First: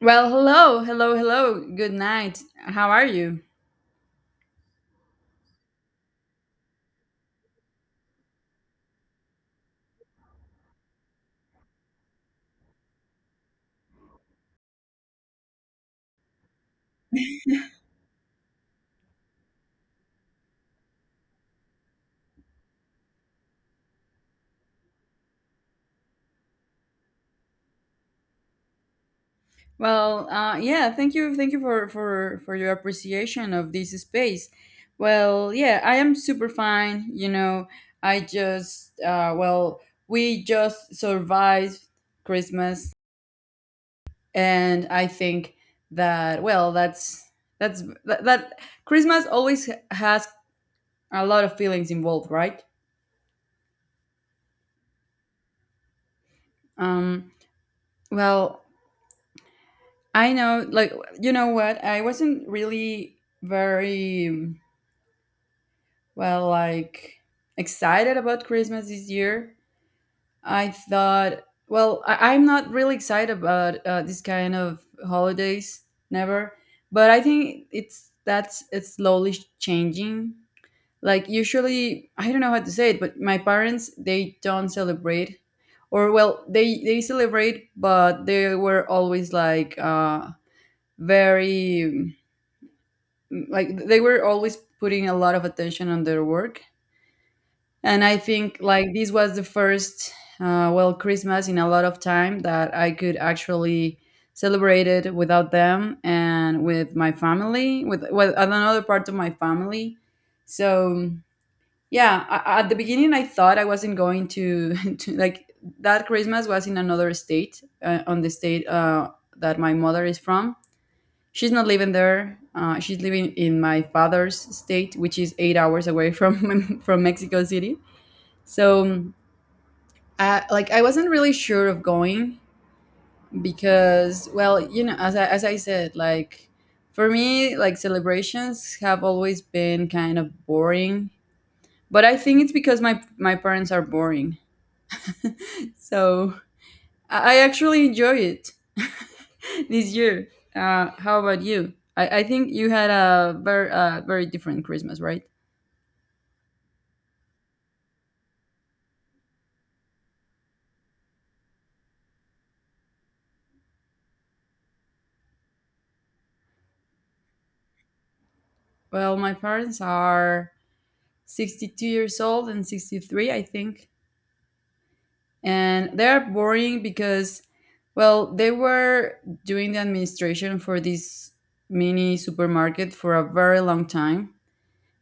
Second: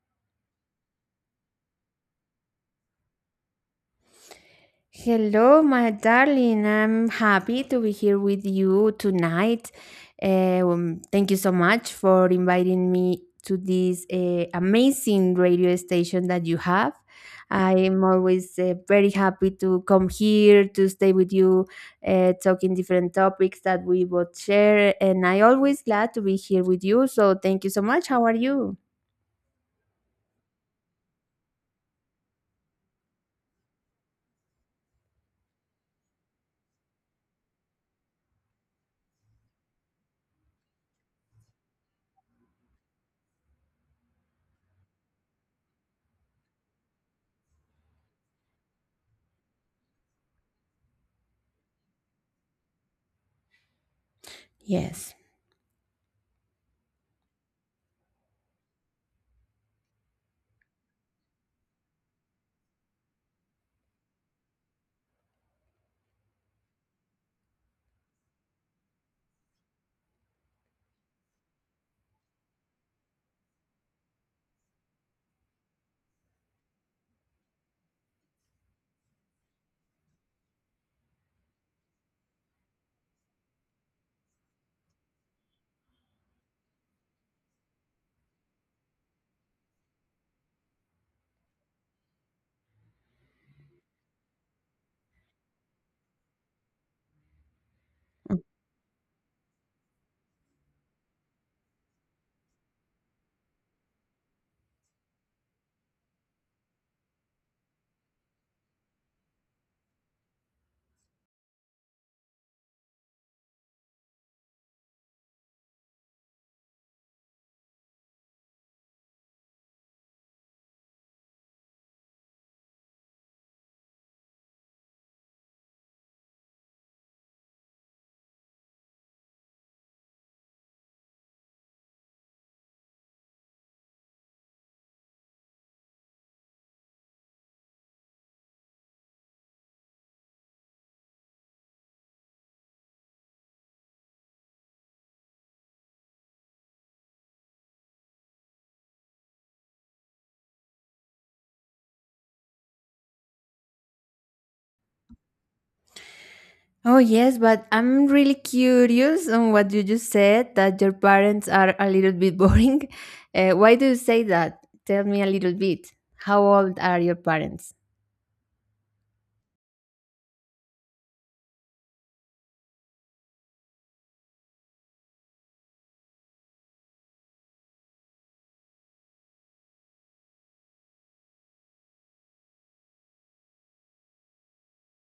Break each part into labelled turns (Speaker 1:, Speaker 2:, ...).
Speaker 1: Well, hello, hello, hello. Good night. How are you?
Speaker 2: Hello, my darling. I'm happy to be here with you tonight. Thank you so much for inviting me to this amazing radio station that you have. I'm always very happy to come here to stay with you, talking different topics that we both share. And I always glad to be here with you. So thank you so much. How are you?
Speaker 1: Well, yeah. Thank you, for your appreciation of this space. Well, yeah, I am super fine. You know, I just we just survived Christmas, and I think that that Christmas always has a lot of feelings involved, right?
Speaker 2: Yes.
Speaker 1: Um, well, I know, like, you know what? I wasn't really very, well, like, excited about Christmas this year. I thought, well, I'm not really excited about this kind of holidays, never. But I think it's slowly changing. Like, usually, I don't know how to say it, but my parents, they don't celebrate. Or, well, they celebrate, but they were always like, very like they were always putting a lot of attention on their work. And I think like this was the first Christmas in a lot of time that I could actually celebrate it without them and with my family with another part of my family. So yeah, at the beginning I thought I wasn't going to, to like that Christmas was in another state, on the state that my mother is from. She's not living there. She's living in my father's state, which is 8 hours away from from Mexico City. So, I, like, I wasn't really sure of going because, well, you know, as I said, like, for me, like, celebrations have always been kind of boring. But I think it's because my parents are boring. So I actually enjoy it this year. How about you? I think you had a very very different Christmas, right?
Speaker 2: Oh, yes, but I'm really curious on what you just said that your parents are a little bit boring. Why do you say that? Tell me a little bit. How old are your parents?
Speaker 1: Well, my parents are 62 years old and 63, I think. And they're boring because, well, they were doing the administration for this mini supermarket for a very long time.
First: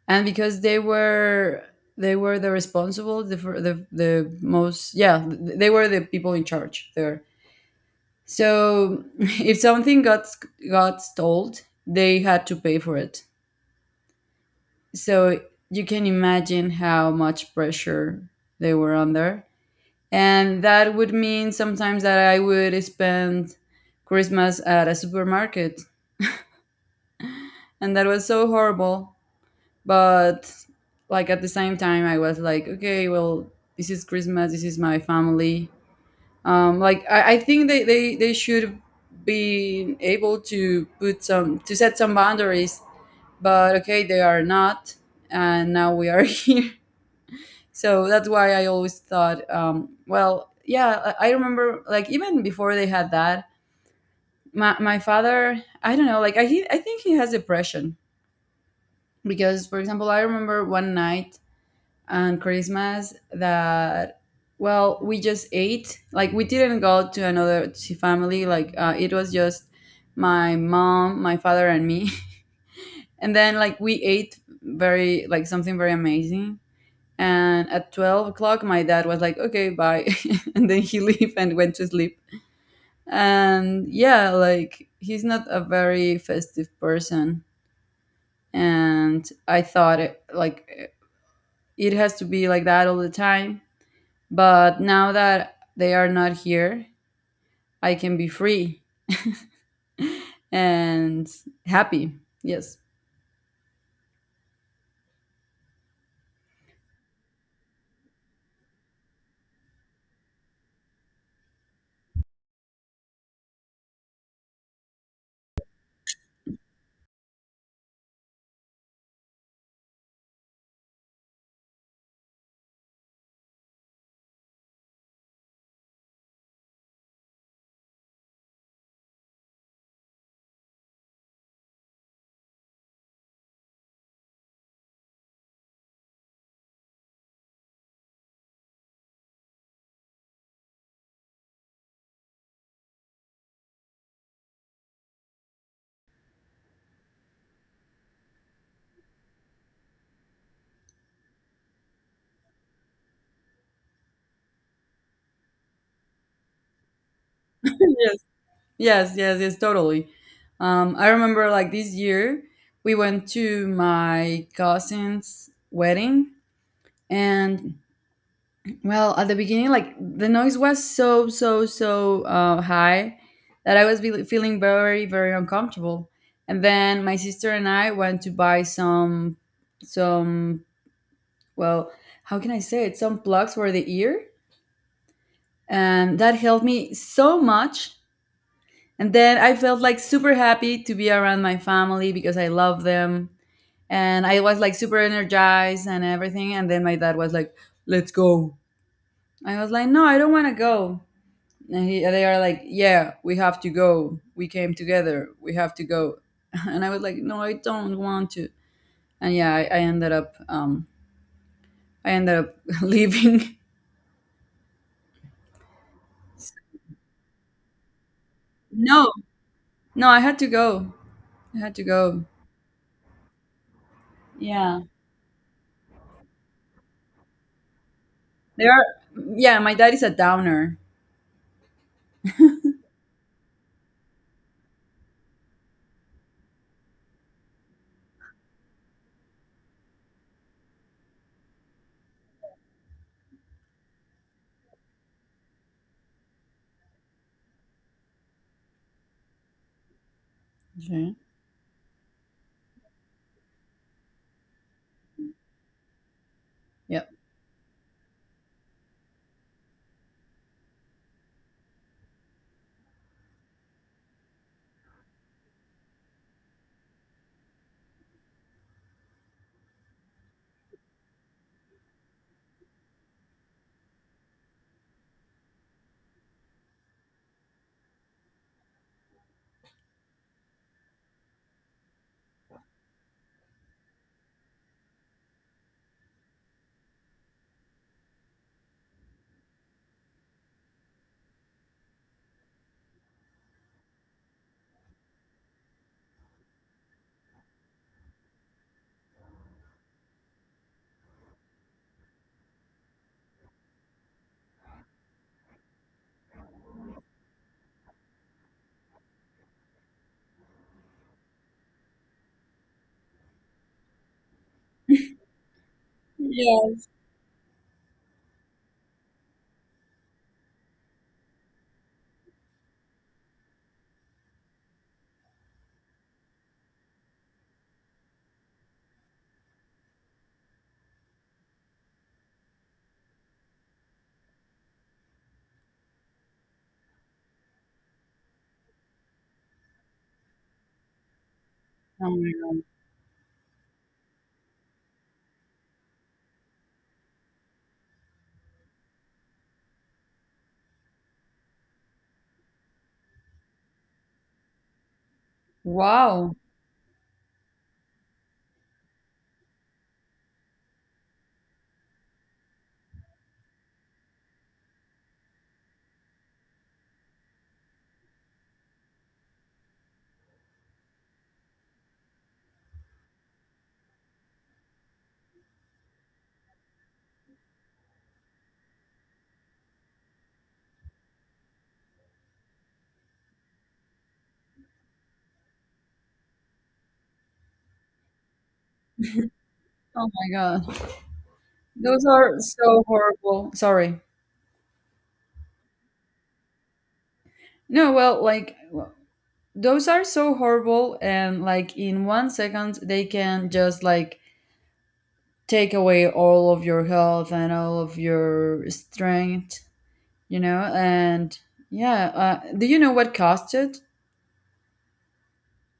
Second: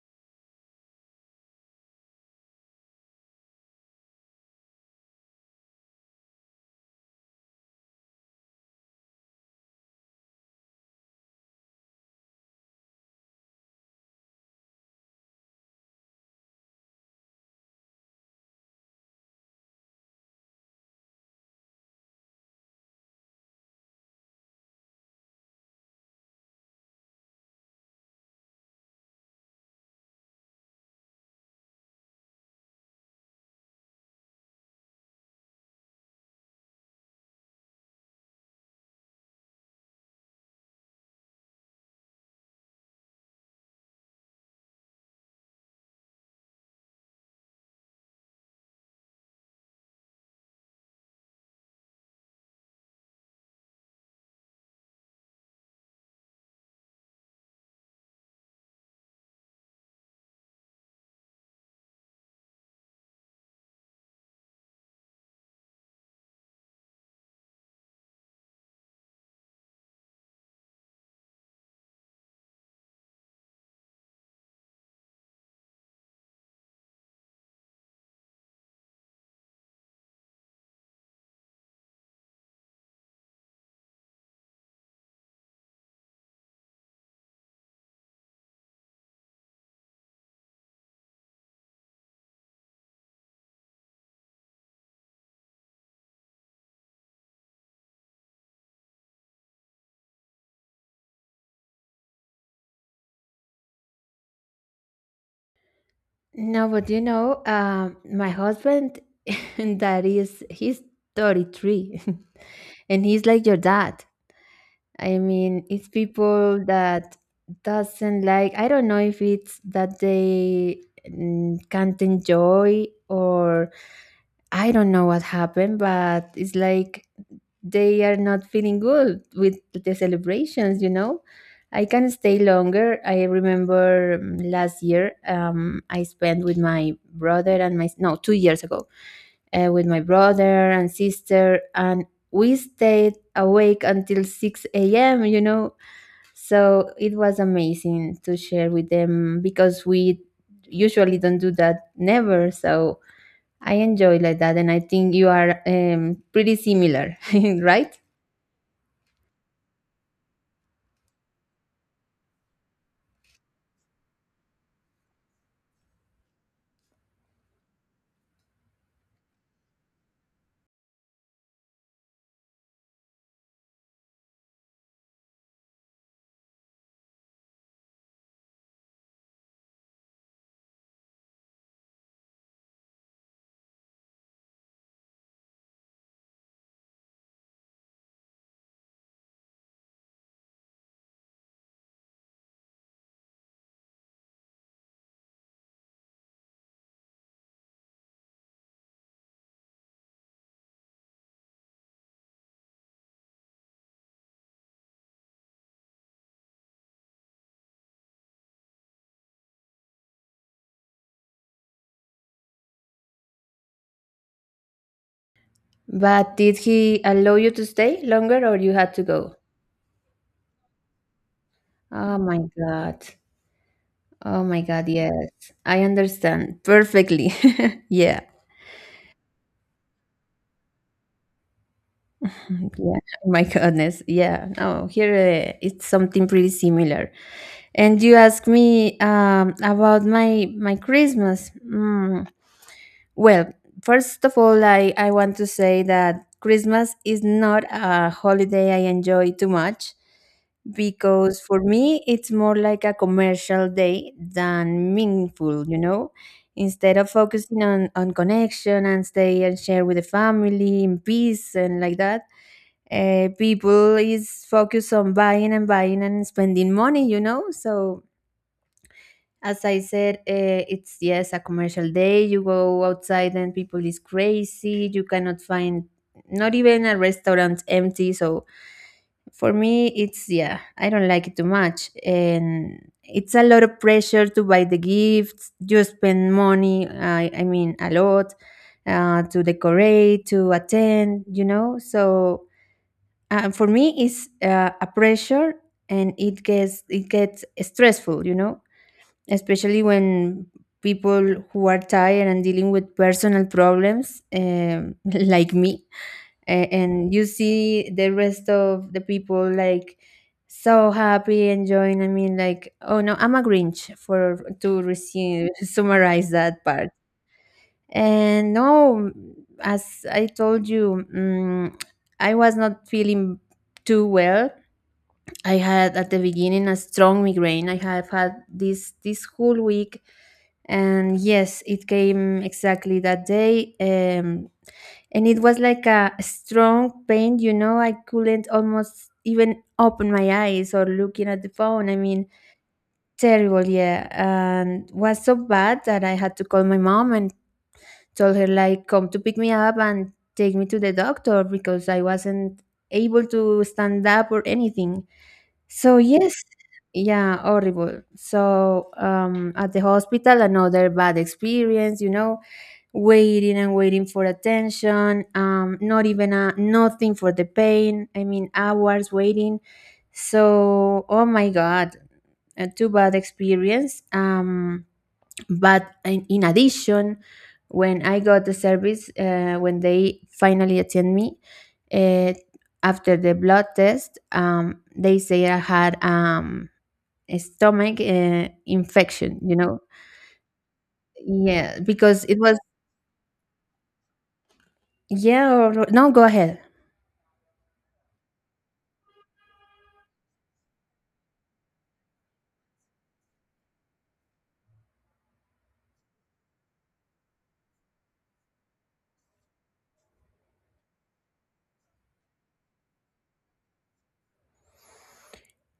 Speaker 1: And because they were the responsible they were the people in charge there. So if something got stole, they had to pay for it. So you can imagine how much pressure they were under. And that would mean sometimes that I would spend Christmas at a supermarket. And that was so horrible. But like at the same time I was like, okay, well, this is Christmas, this is my family. I think they should be able to put some to set some boundaries, but okay, they are not, and now we are here. So that's why I always thought, yeah, I remember like even before they had that, my father, I don't know, I think he has depression because for example I remember one night and Christmas that, well, we just ate, like we didn't go to another to family, like it was just my mom, my father, and me. And then like we ate very like something very amazing. And at 12 o'clock, my dad was like, "Okay, bye," and then he left and went to sleep. And yeah, like he's not a very festive person. And I thought like it has to be like that all the time. But now that they are not here, I can be free and happy. Yes.
Speaker 2: No, but you know, my husband, that is, he's 33 and he's like your dad. I mean, it's people that doesn't like. I don't know if it's that they can't enjoy, or I don't know what happened, but it's like they are not feeling good with the celebrations. You know, I can stay longer. I remember last year, I spent with my brother and my, no, 2 years ago, with my brother and sister, and we stayed awake until 6 a.m., you know. So it was amazing to share with them, because we usually don't do that, never. So I enjoy like that, and I think you are pretty similar, right?
Speaker 1: Yes. Yes, yes, yes, totally. I remember like this year, we went to my cousin's wedding. And well, at the beginning, like the noise was so, so, so high that feeling very, very uncomfortable. And then my sister and I went to buy some some well, how can I say it? Some plugs for the ear. And that helped me so much. And then I felt like super happy to be around my family because I love them. And I was like super energized and everything. And then my dad was like, let's go. I was like, no, I don't want to go. And he, they are like, yeah, we have to go. We came together. We have to go. And I was like, no, I don't want to. And yeah, I ended up leaving.
Speaker 2: But did he allow you to stay longer, or you had to
Speaker 1: No,
Speaker 2: go?
Speaker 1: no, I had to go. I had to
Speaker 2: Oh
Speaker 1: go.
Speaker 2: my God. Oh my
Speaker 1: Yeah.
Speaker 2: God, yes. I understand perfectly. Yeah.
Speaker 1: There are, yeah, my dad is a downer.
Speaker 2: Yeah, oh my goodness. Yeah, no, here it's something pretty similar. And you ask me about my Christmas. Well, first of all, I want to say that Christmas is not a holiday I enjoy too much,
Speaker 1: Okay.
Speaker 2: because for me it's more like a commercial day than meaningful, you know. Instead of
Speaker 1: Yep.
Speaker 2: focusing on connection and stay and share with the family in peace and like that, people is focused on buying and buying and spending money, you know. So as I said, it's yes a commercial day. You go outside and people is crazy. You cannot find not even a restaurant empty. So for me it's, yeah, I don't like it too much, and it's a lot of pressure to buy the gifts, you spend money, I mean a lot, to decorate, to attend, you know. So for me, it's a pressure, and it gets stressful. You know, especially when people who are tired and dealing with personal problems, like me. And you see the rest of the people like so happy enjoying. I mean, like, oh no, I'm a grinch, for to resume, summarize that
Speaker 1: Yes.
Speaker 2: part. And no, as I told you, I was not feeling too well. I had at the beginning a strong migraine. I have had this whole week, and yes, it came exactly that day. And it was like a strong pain. You know, I couldn't almost even open my eyes or looking at the phone. I
Speaker 1: Oh
Speaker 2: mean,
Speaker 1: my god.
Speaker 2: terrible. Yeah, and was so bad that I had to call my mom and told her like come to pick me up and take me to the doctor, because I wasn't able to stand up or anything. So yes,
Speaker 1: Wow.
Speaker 2: yeah, horrible. So at the hospital, another bad experience. You know, waiting and waiting for attention. Not even a nothing for the pain. I mean, hours waiting. So oh my god, a too bad experience. But in addition, when I got the service, when they finally attend me, uh, after the blood test, they say I had a stomach infection, you know.
Speaker 1: Oh my god.
Speaker 2: Yeah,
Speaker 1: Those
Speaker 2: because it
Speaker 1: are
Speaker 2: was,
Speaker 1: so horrible. Sorry.
Speaker 2: yeah, or no, go ahead.
Speaker 1: No, well, those are so horrible, and like in 1 second they can just like take away all of your health and all of your strength, you know? And yeah, do you know what caused it?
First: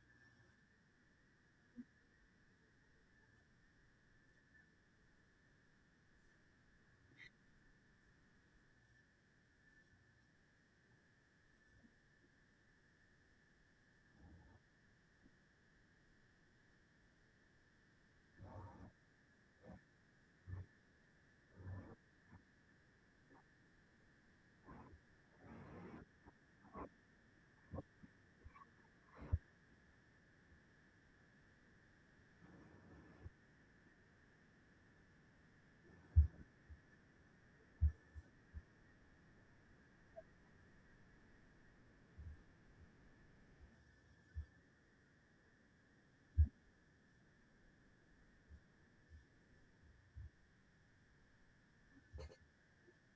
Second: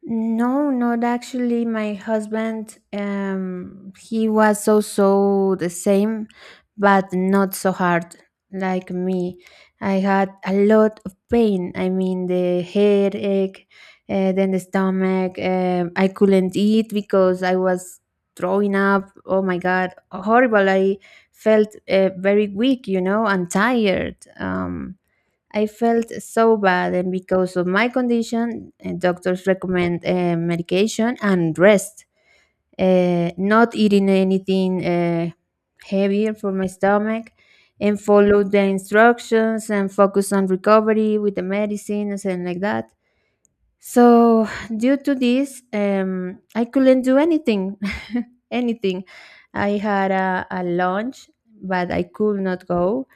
Speaker 2: No, not actually. My husband, he was also the same, but not so hard like me. I had a lot of pain. I mean, the headache, then the stomach. I couldn't eat because I was throwing up. Oh my God, horrible! I felt very weak, you know, and tired. I felt so bad, and because of my condition, doctors recommend medication and rest. Not eating anything heavier for my stomach, and follow the instructions and focus on recovery with the medicines and like that. So due to this, I couldn't do anything, anything. I had a lunch, but I could not go,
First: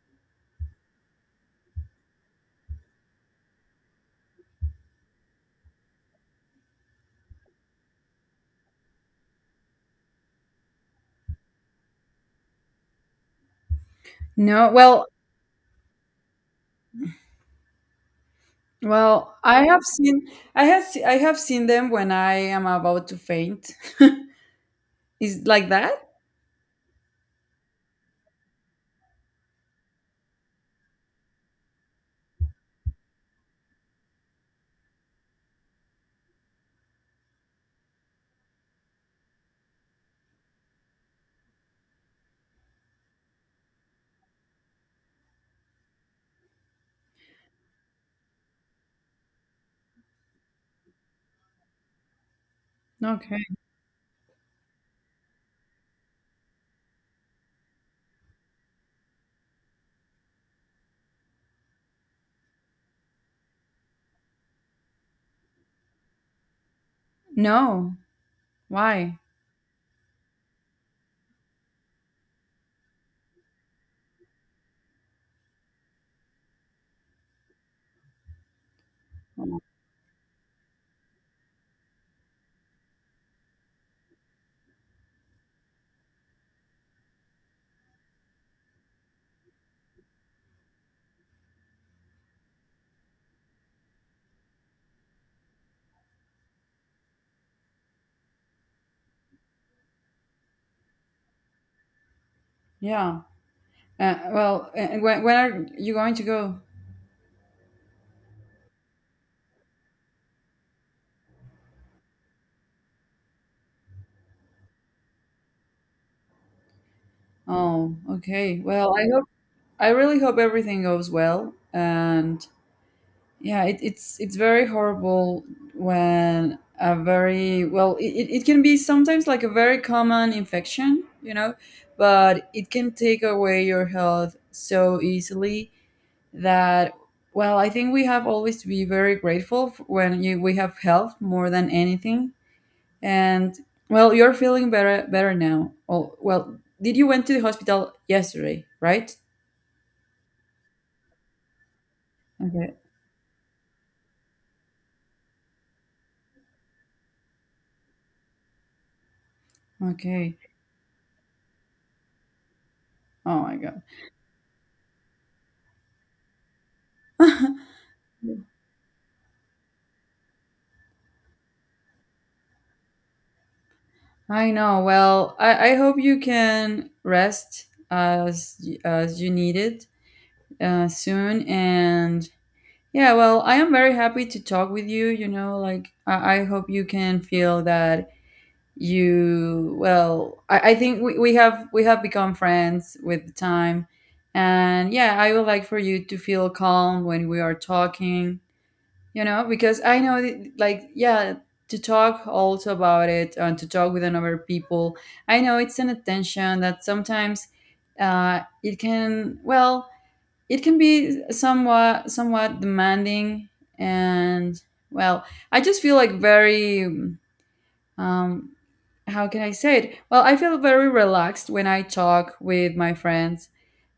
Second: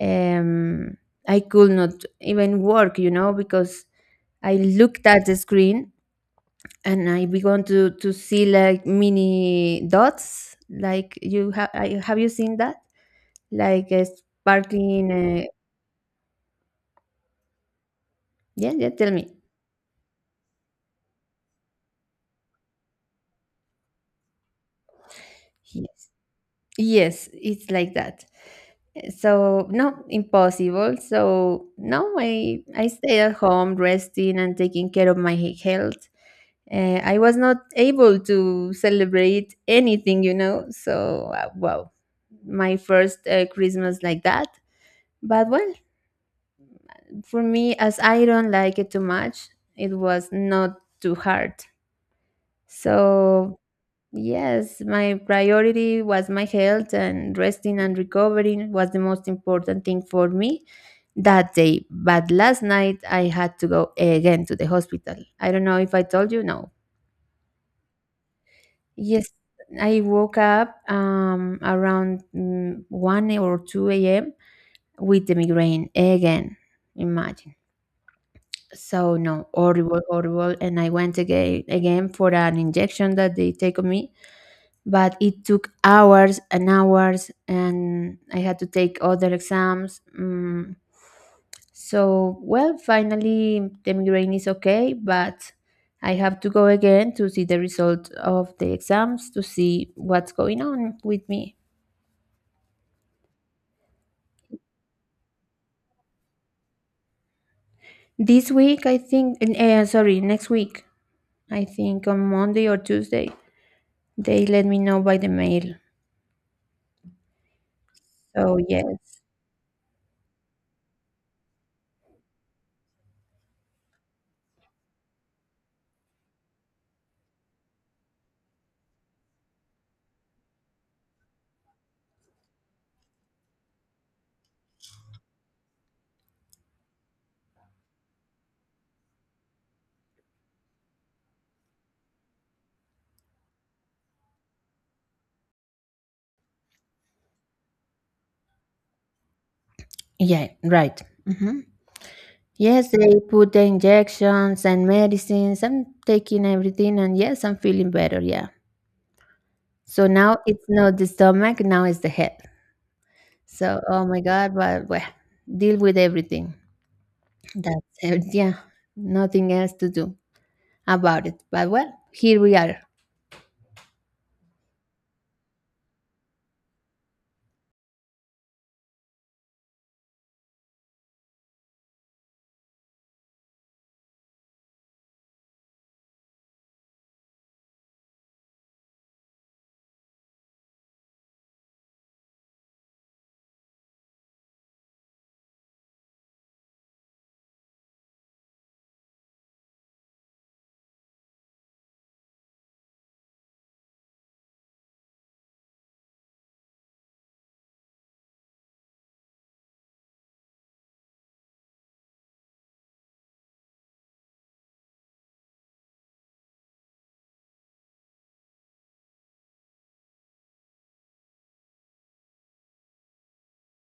Speaker 2: um, I could not even work, you know, because I looked at the screen and I began to see like mini dots. Like you have you seen that? Like a
Speaker 1: No. Well,
Speaker 2: sparkling. Uh, yeah, yeah. Tell me.
Speaker 1: I have seen, I have seen them when I am about to faint. Is like that?
Speaker 2: Yes, it's like that. Eh, so no, impossible. So no, I stayed at home resting and taking care of my health. I was not able to celebrate anything, you know. So wow, my first Christmas like that. But well, for me, as I don't like it too much, it was not too hard.
Speaker 1: Okay.
Speaker 2: So yes, my priority was my health, and resting and recovering was the most important thing for me that day. But last night I had to go again to the hospital. I don't know if I told you, no.
Speaker 1: No. Why?
Speaker 2: Yes, I woke up around 1 or 2 a.m. with the migraine again. Imagine. So, no, horrible, horrible. And I went again, again, for an injection that they take on me, but it took hours and hours, and I had to take other exams, So, well, finally the migraine is okay, but I have to go again to see the result of the exams, to see what's going on with me.
Speaker 1: Yeah. Well, when are you going to go?
Speaker 2: This week, I think, sorry, next week, I think on Monday or Tuesday. They let me know by the mail.
Speaker 1: Oh,
Speaker 2: So
Speaker 1: okay. Well, I
Speaker 2: yes,
Speaker 1: hope, I really hope everything goes well. And yeah, it's very horrible when a very well it can be sometimes like a very common infection, you know, but it can take away your health so easily that, well, I think we have always to be very grateful f when we have health more than anything. And well, you're feeling better now. Oh, well, did you went to the hospital yesterday, right?
Speaker 2: yeah, right. Mhm.
Speaker 1: Okay.
Speaker 2: Yes, they put the injections and medicines. I'm taking everything, and yes, I'm feeling better. Yeah. So now
Speaker 1: Okay.
Speaker 2: it's not the stomach, now it's the head.
Speaker 1: Oh my
Speaker 2: So,
Speaker 1: god.
Speaker 2: oh my God, but well, deal with everything. That's it. Yeah. Nothing else to do about it. But well, here we are.
Speaker 1: I know. Well, I hope you can rest as you need it, soon. And yeah, well, I am very happy to talk with you. You know, I hope you can feel that you, I think we have become friends with the time. And yeah, I would like for you to feel calm when we are talking, you know, because I know that, like, yeah, to talk also about it and to talk with another people, I know it's an attention that sometimes it can, well, it can be somewhat demanding. And well, I just feel like very, um, how can I say it? Well, I feel very relaxed when I talk with my friends,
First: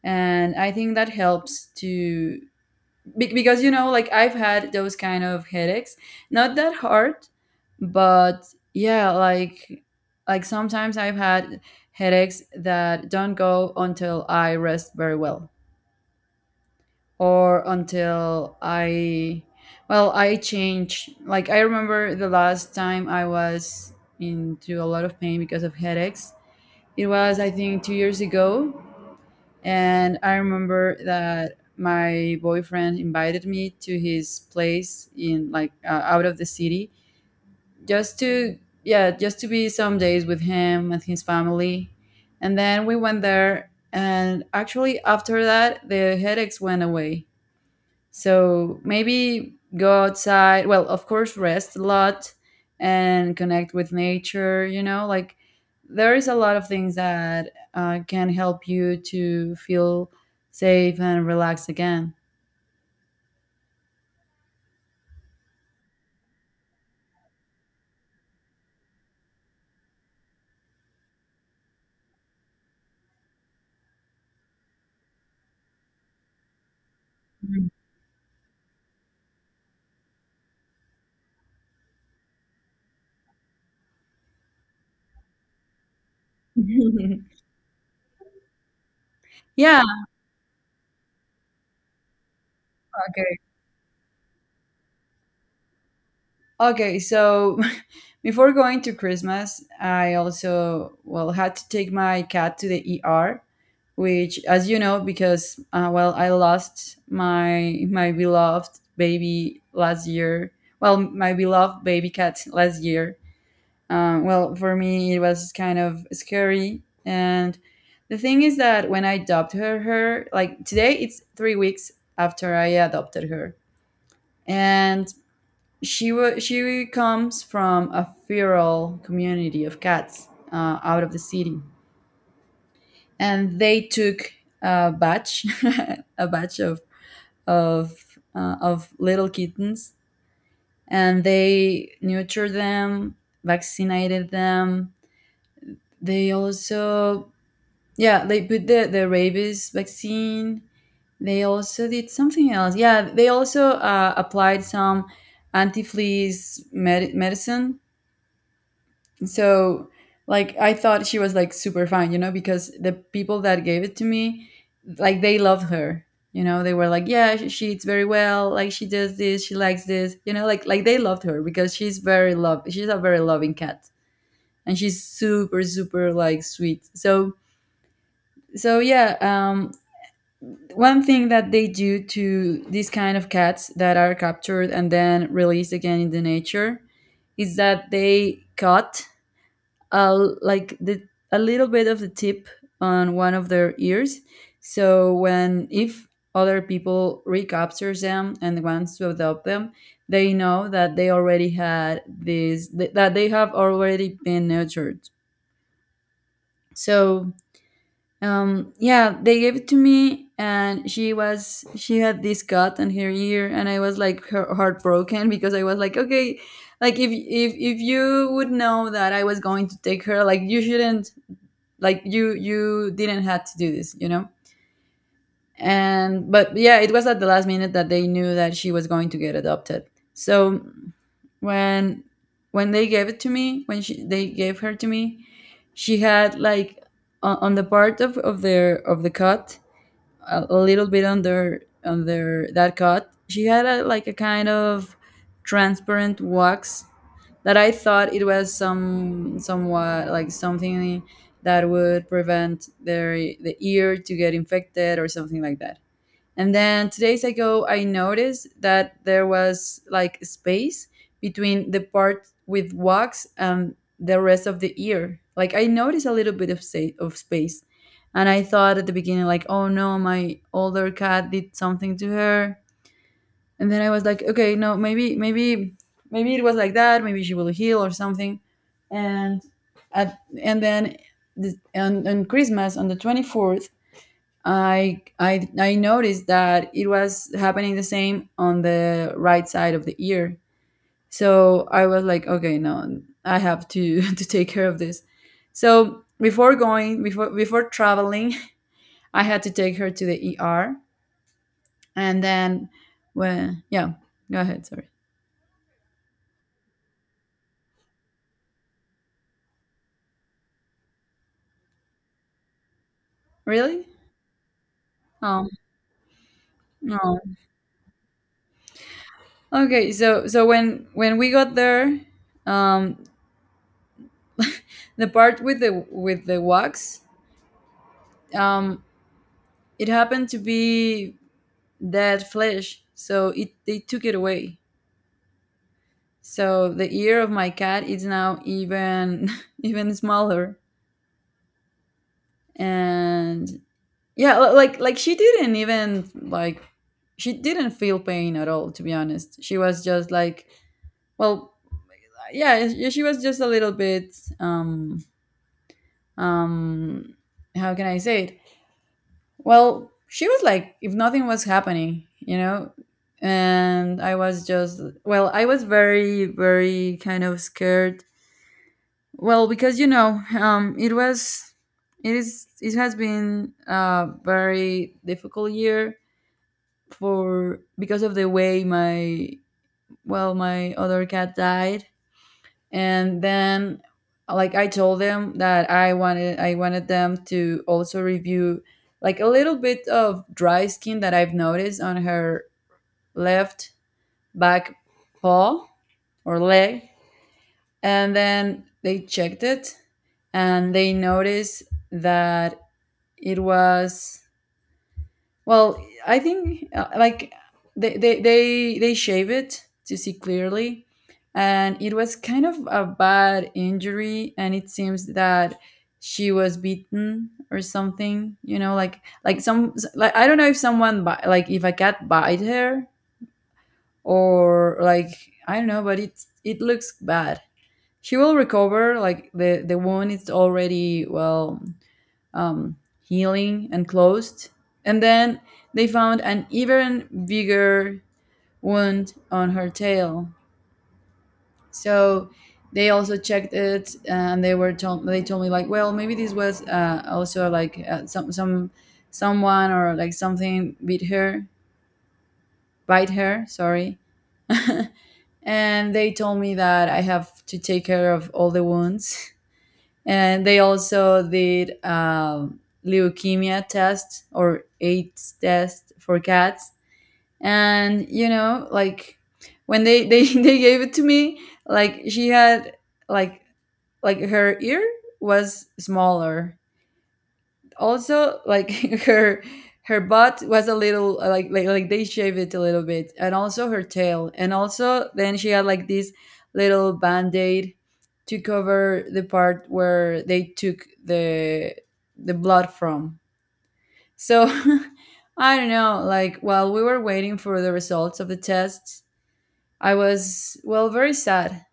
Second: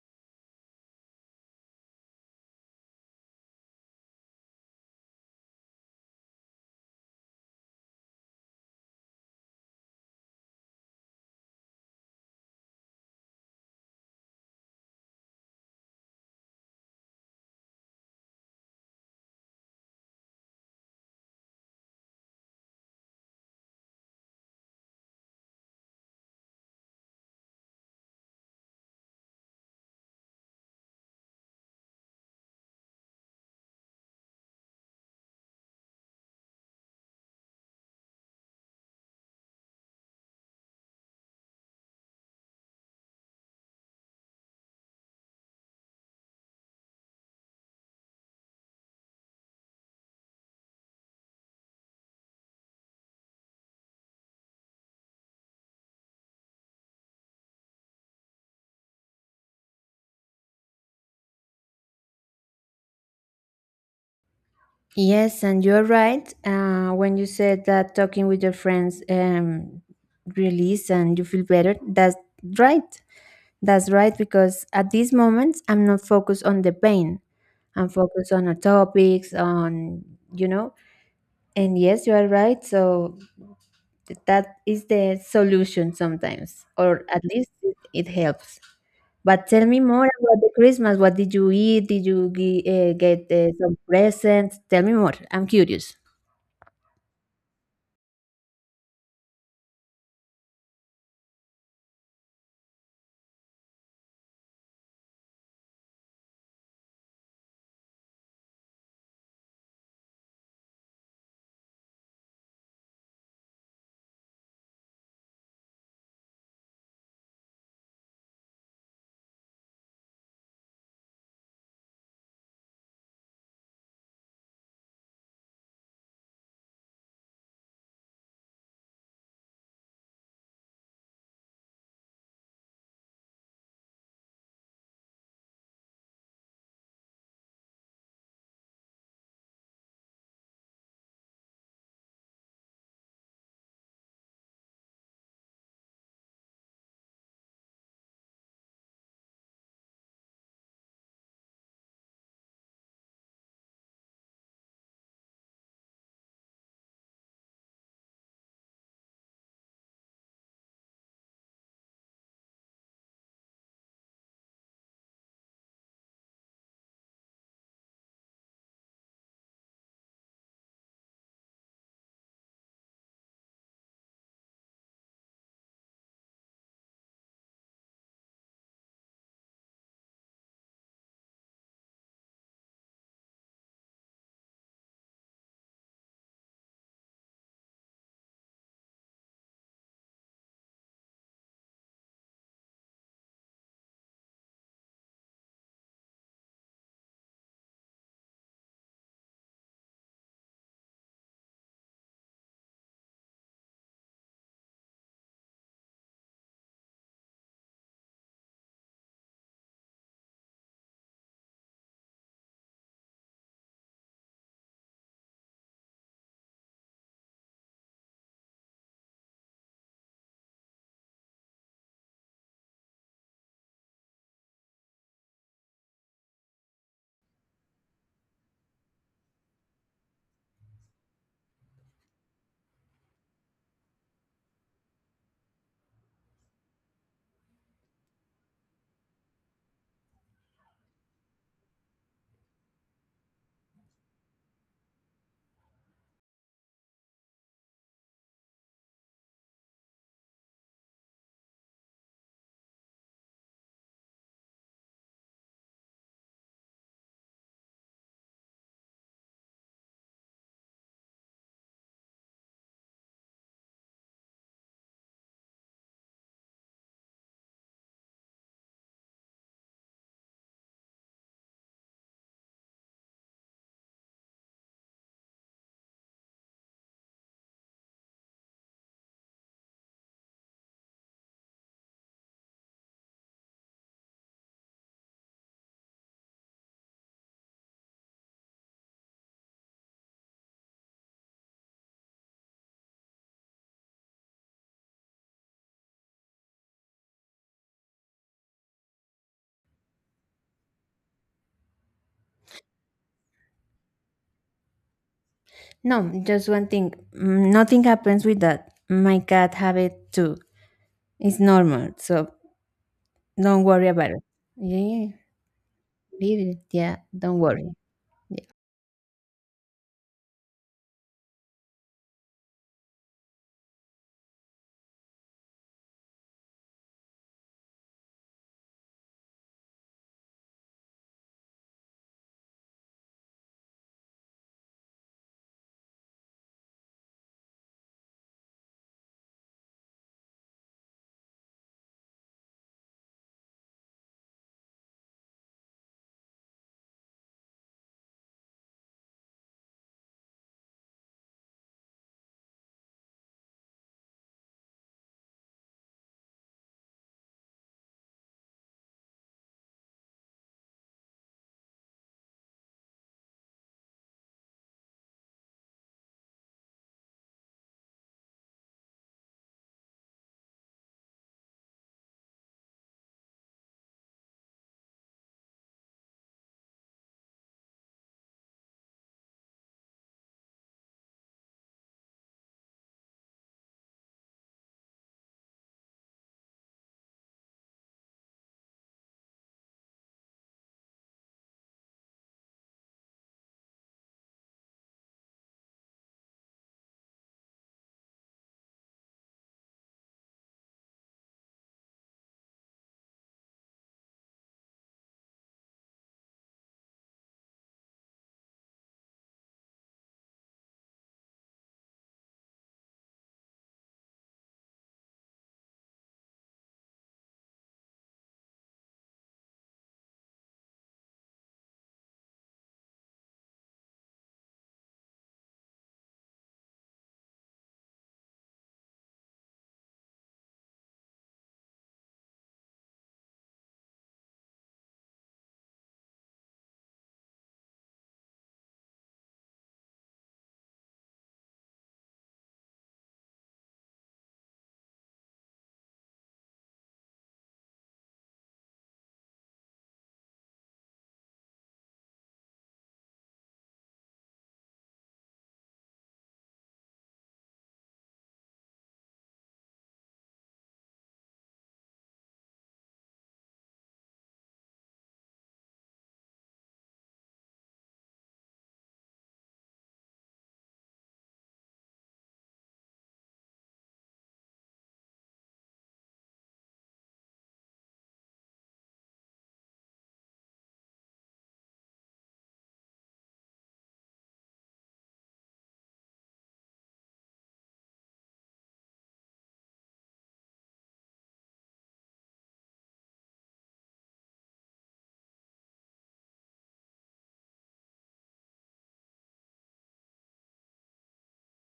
Speaker 1: and I think that helps to because you know, like I've had those kind of headaches, not that hard, but yeah, like sometimes I've had headaches that don't go until I rest very well, or until well, I change. Like, I remember the last time I was into a lot of pain because of headaches. It was, I think, 2 years ago. And I remember that my boyfriend invited me to his place in, like, out of the city, just to, yeah, just to be some days with him and his family. And then we went there. And actually, after that, the headaches went away. So maybe go outside. Well, of course, rest a lot and connect with nature. You know, like there is a lot of things that can help you to feel safe and relaxed again.
Speaker 2: Yes, and you're right. When you said that talking with your friends release and you feel better, that's right. That's right, because at this moment, I'm not focused on the pain.
Speaker 1: Mhm.
Speaker 2: And focus on our topics on, you know. And yes, you are right. So that is the solution sometimes, or at least it helps. But tell me
Speaker 1: Yeah.
Speaker 2: more about the Christmas. What did you eat? Did you get some presents? Tell me more, I'm curious.
Speaker 1: Okay, so before going to Christmas, I also well had to take my cat to the ER, which, as you know, because well, I lost my beloved baby last year. Well, my beloved baby cat last year. Well, for me, it was kind of scary. And the thing is that when I adopted her, like today, it's 3 weeks after I adopted her, and she comes from a feral community of cats out of the city, and they took a batch, a batch of of little kittens, and they nurtured them, vaccinated them. They also, yeah, they put the rabies vaccine. They also did something else. Yeah, they also applied some anti fleas medicine. So like I thought she was like super fine, you know, because the people that gave it to me, like they loved her, you know, they were like, yeah, she eats very well, like she does this, she likes this, you know, like they loved her because she's a very loving cat, and she's super like sweet. So so yeah, um, one thing that they do to these kind of cats that are captured and then released again in the nature is that they cut, like the a little bit of the tip on one of their ears. So when if other people recaptures them and wants to adopt them, they know that they already had this th- that they have already been nurtured. So yeah, they gave it to me, and she had this cut on her ear, and I was like heartbroken because I was like, okay, like if you would know that I was going to take her, like you shouldn't, like you didn't have to do this. And but yeah, it was at the last minute that they knew that she was going to get adopted. So when when they gave it to me, when she they gave her to me, she had like on the part of their of the cut, a little bit under that cut. She had like a kind of transparent wax that I thought it was somewhat like something that would prevent the ear to get infected or something like that. And then 2 days ago, I noticed that there was like space between the part with wax and the rest of the ear. Like I noticed a little bit of of space, and I thought at the beginning like, oh no, my older cat did something to her. And then I was like, okay, no, maybe maybe it was like that. Maybe she will heal or something. And at, and then on Christmas on the 24th, I noticed that it was happening the same on the right side of the ear. So I was like, okay, no, I have to to take care of this. So before going, before before traveling, I had to take her to the ER, and then when yeah, go ahead. Sorry.
Speaker 2: No, just one thing. Nothing happens with that, my cat have it too. It's normal, so don't
Speaker 1: Really?
Speaker 2: worry about it. Yeah,
Speaker 1: Oh
Speaker 2: leave it, yeah,
Speaker 1: no.
Speaker 2: don't worry. Yeah.
Speaker 1: Okay. So so when we got there, um, the part with the wax, um, it happened to be that flesh, so it they took it away, so the ear of my cat is now even even smaller. And yeah, like she didn't even like, she didn't feel pain at all, to be honest. She was just like, well, yeah, she was just a little bit, um um how can I say it? Well, she was like, if nothing was happening, And I was just, well, I was very, very kind of scared. Well, because, it is, it has been a very difficult year for, because of the way well, my other cat died. And then, like I told them that I wanted them to also review like a little bit of dry skin that I've noticed on her left back paw or leg. And then they checked it, and they noticed that it was, well, I think like they shave it to see clearly, and it was kind of a bad injury, and it seems that she was beaten or something. You know, like some like I don't know if like if a cat bite her, or like I don't know, but it looks bad. She will recover. Like the wound is already well um, healing and closed. And then they found an even bigger wound on her tail. So they also checked it, and they told me like, well, maybe this was also like some someone or like something bit her, bite her. Sorry. And they told me that I have to take care of all the wounds. And they also did leukemia test or AIDS test for cats. And you know, like when they they gave it to me, like she had like like her ear was smaller, also like her her butt was a little like they shaved it a little bit, and also her tail, and also then she had like this little band-aid to cover the part where they took the blood from. So I don't know, like while we were waiting for the results of the tests, I was, well, very sad,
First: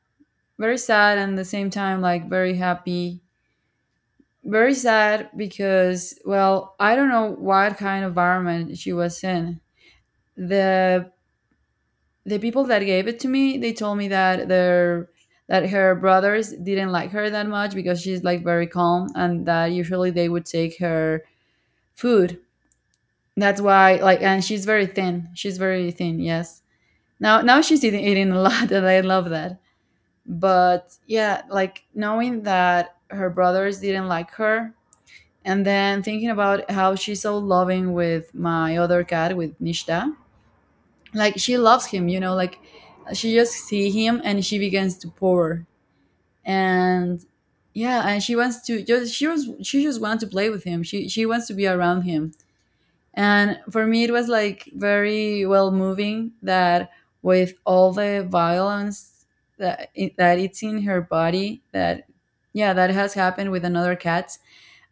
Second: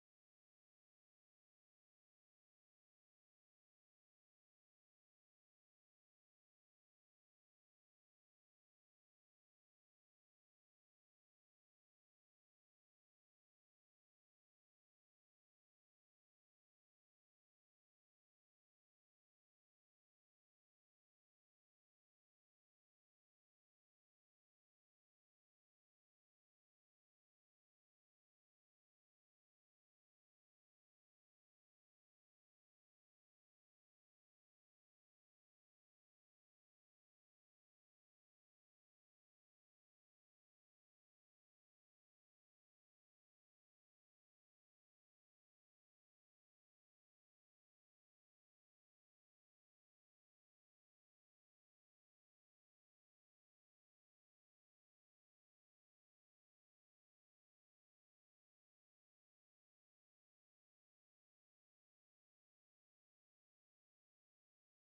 Speaker 1: very sad, and at the same time like very happy. Very sad because, well, I don't know what kind of environment she was in. The the people that gave it to me, they told me that her brothers didn't like her that much because she's like very calm, and that usually they would take her food. That's why, like, and she's very thin. She's very thin, yes. Now she's eating, eating a lot and I love that. But yeah, like knowing that her brothers didn't like her, and then thinking about how she's so loving with my other cat, with Nishta. Like she loves him, you know, like she just see him and she begins to purr. And yeah, and she wants to just, she just wants to play with him. She wants to be around him. And for me it was like very, well, moving that with all the violence that that it's in her body, that yeah, that has happened with another cat.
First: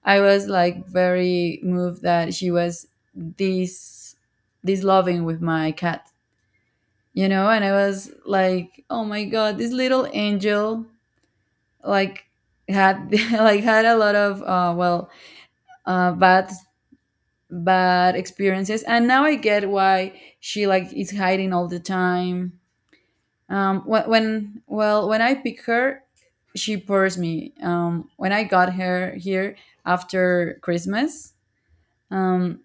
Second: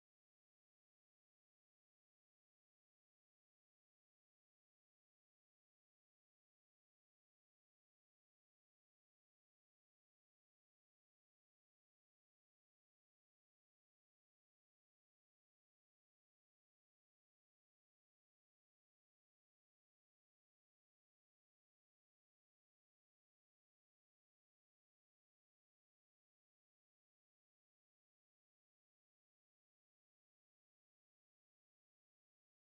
Speaker 1: I was like very moved that she was this this loving with my cat, you know, and I was like, oh my god, this little angel like had like had a lot of well, bad, bad experiences, and now I get why she like is hiding all the time. When, well, when I pick her, she pours me. When I got her here after Christmas, um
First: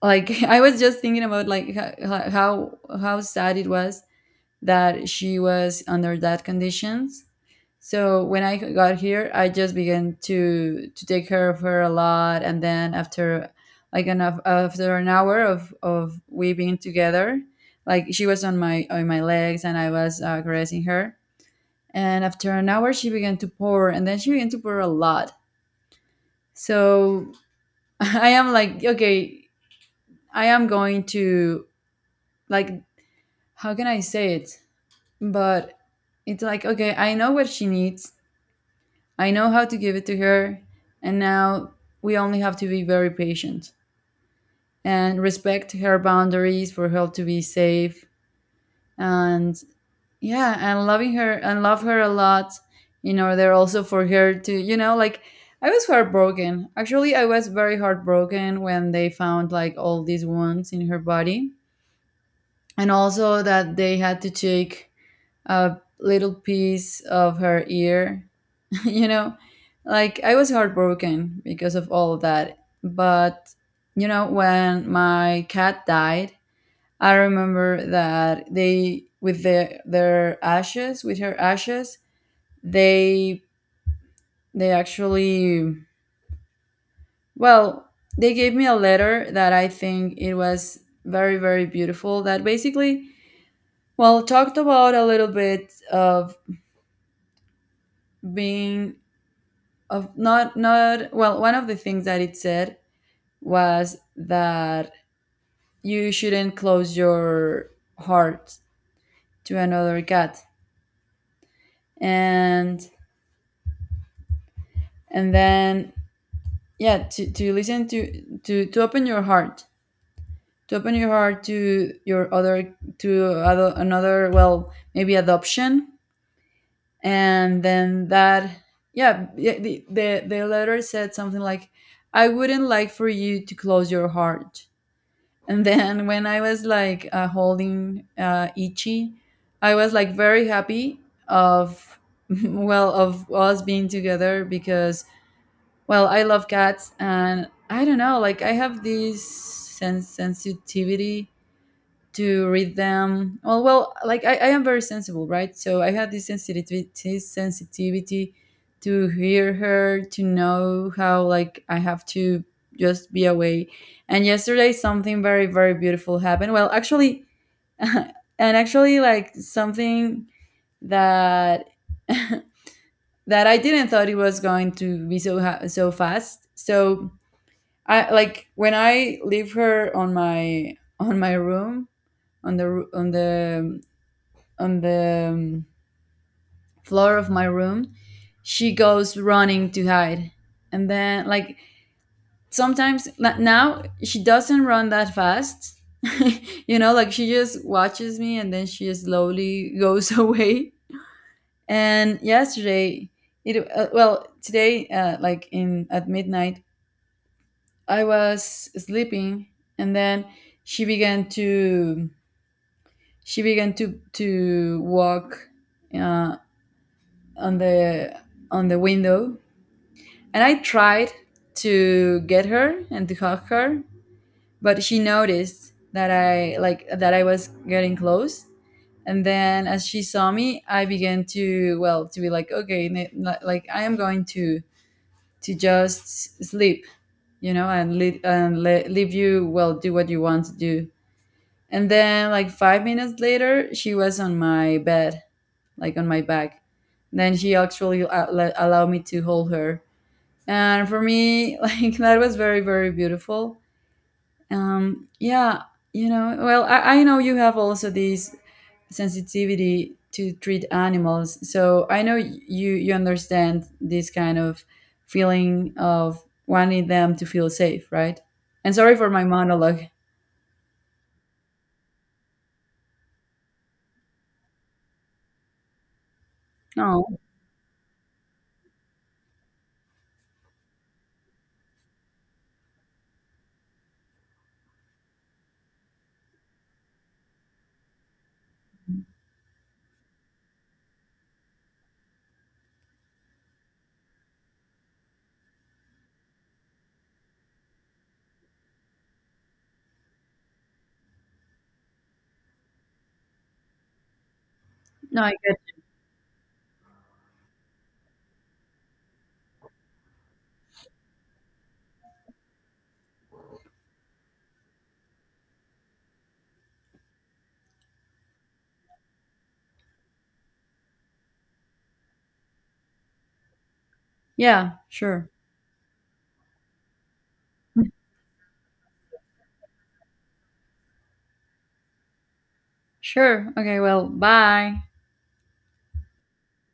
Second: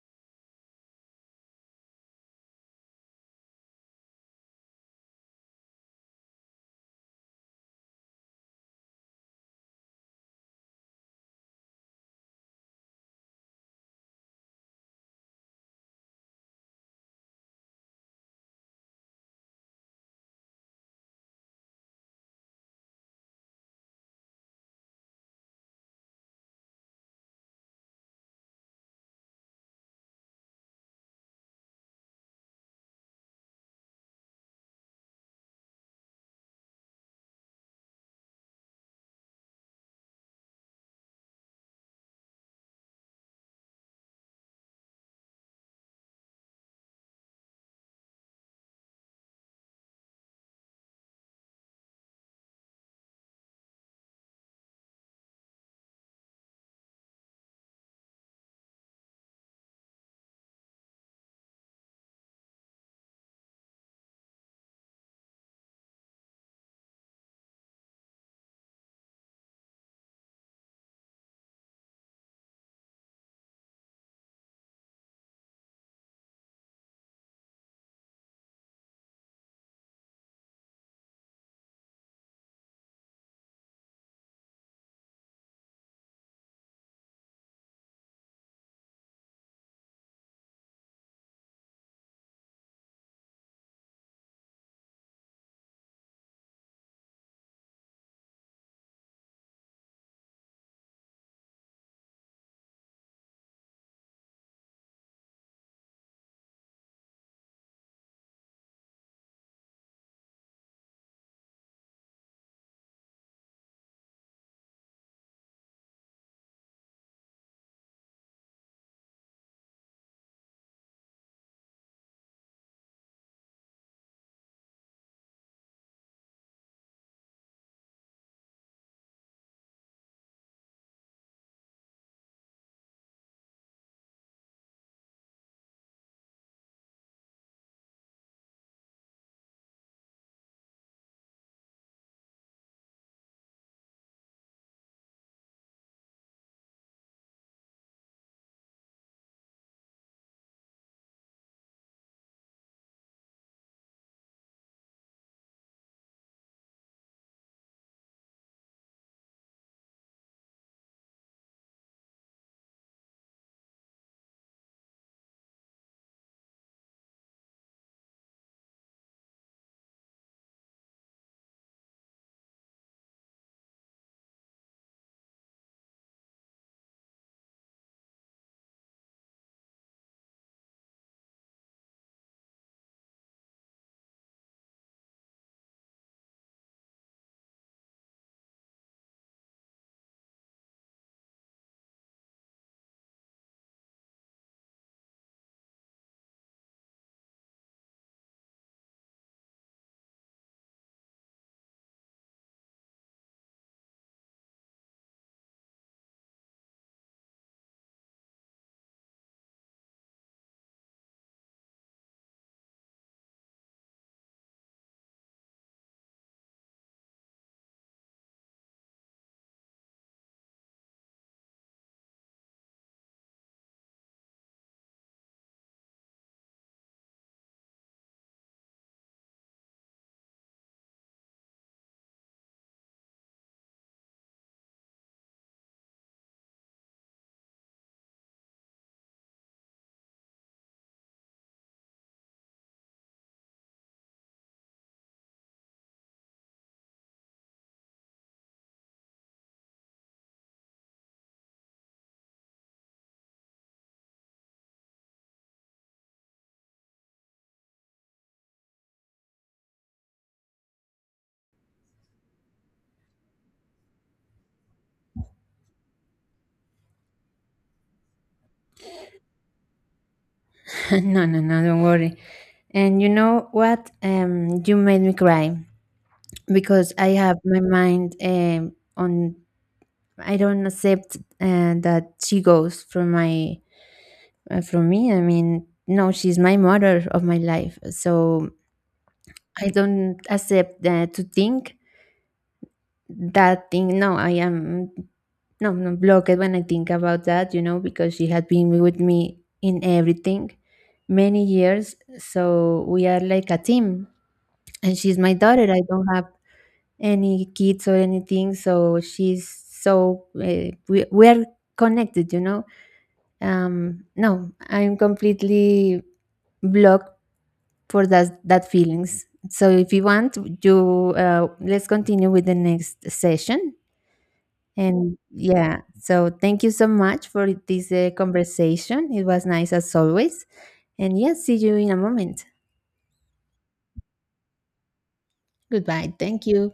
Speaker 1: like I was just thinking about like how sad it was that she was under that conditions. So when I got here, I just began to take care of her a lot, and then after, like an after an hour of we being together, like she was on my legs, and I was caressing her, and after an hour she began to pour, and then she began to pour a lot. So I am like, okay, I am going to, like, how can I say it? But it's like, okay, I know what she needs. I know how to give it to her, and now we only have to be very patient and respect her boundaries for her to be safe, and yeah, and loving her and love her a lot in order also for her to, you know, like, I was heartbroken. Actually, I was very heartbroken when they found like all these wounds in her body, and also that they had to take a little piece of her ear. You know, like I was heartbroken because of all of that. But, you know, when my cat died, I remember that their ashes, with her ashes, they, they actually, well, they gave me a letter that I think it was very, very beautiful, that basically, well, talked about a little bit of being, of not, well, one of the things that it said was that you shouldn't close your heart to another cat, and and then yeah, to listen to, to open your heart, to open your heart to your other, to another, well, maybe adoption. And then that yeah, yeah, the letter said something like, I wouldn't like for you to close your heart. And then when I was like holding Ichi, I was like very happy of well, of us being together, because, well, I love cats, and I don't know, like I have this sensitivity to read them. Well, well, like I am very sensible, right? So I had this sensitivity to hear her, to know how, like I have to just be away. And yesterday, something very, very beautiful happened. Well, actually, and actually, like something that that I didn't thought it was going to be so so fast. So I like when I leave her on my room, on the on the on the floor of my room, she goes running to hide. And then, like, sometimes now she doesn't run that fast. You know, like she just watches me and then she slowly goes away. And yesterday, it well, today, like in at midnight, I was sleeping, and then she began to she began to walk uh, on the on the window, and I tried to get her and to hug her, but she noticed that I, like that I was getting close. And then as she saw me, I began to, well, to be like, okay, like I am going to just sleep, you know, and leave and leave you, well, do what you want to do. And then like 5 minutes later, she was on my bed, like on my back. Then she actually allowed me to hold her, and for me like that was very, very beautiful. Yeah, you know, well, I know you have also this sensitivity to treat animals, so I know you you understand this kind of feeling of wanting them to feel safe, right? And sorry for my monologue.
Speaker 2: No, no, no, don't worry. And you know what? You made me cry, because
Speaker 1: No
Speaker 2: I have my mind on. I don't accept that she goes from my, from me. I mean, no, she's my mother of my life, so I don't accept to think that thing. No, I am no, no blocked when I think about that. You know, because she had been with me in everything many years, so we are like a team, and she's
Speaker 1: no I
Speaker 2: my
Speaker 1: get
Speaker 2: daughter. I don't have any kids or anything, so she's so, we're connected, you know. No, I'm completely blocked for that feelings. So if you want, you, let's continue with the next session.
Speaker 1: yeah
Speaker 2: And
Speaker 1: sure,
Speaker 2: yeah, so thank you so much for this conversation. It was nice as always. And yes, see you in a moment.
Speaker 1: sure, okay, well, bye.
Speaker 2: Goodbye. Thank you.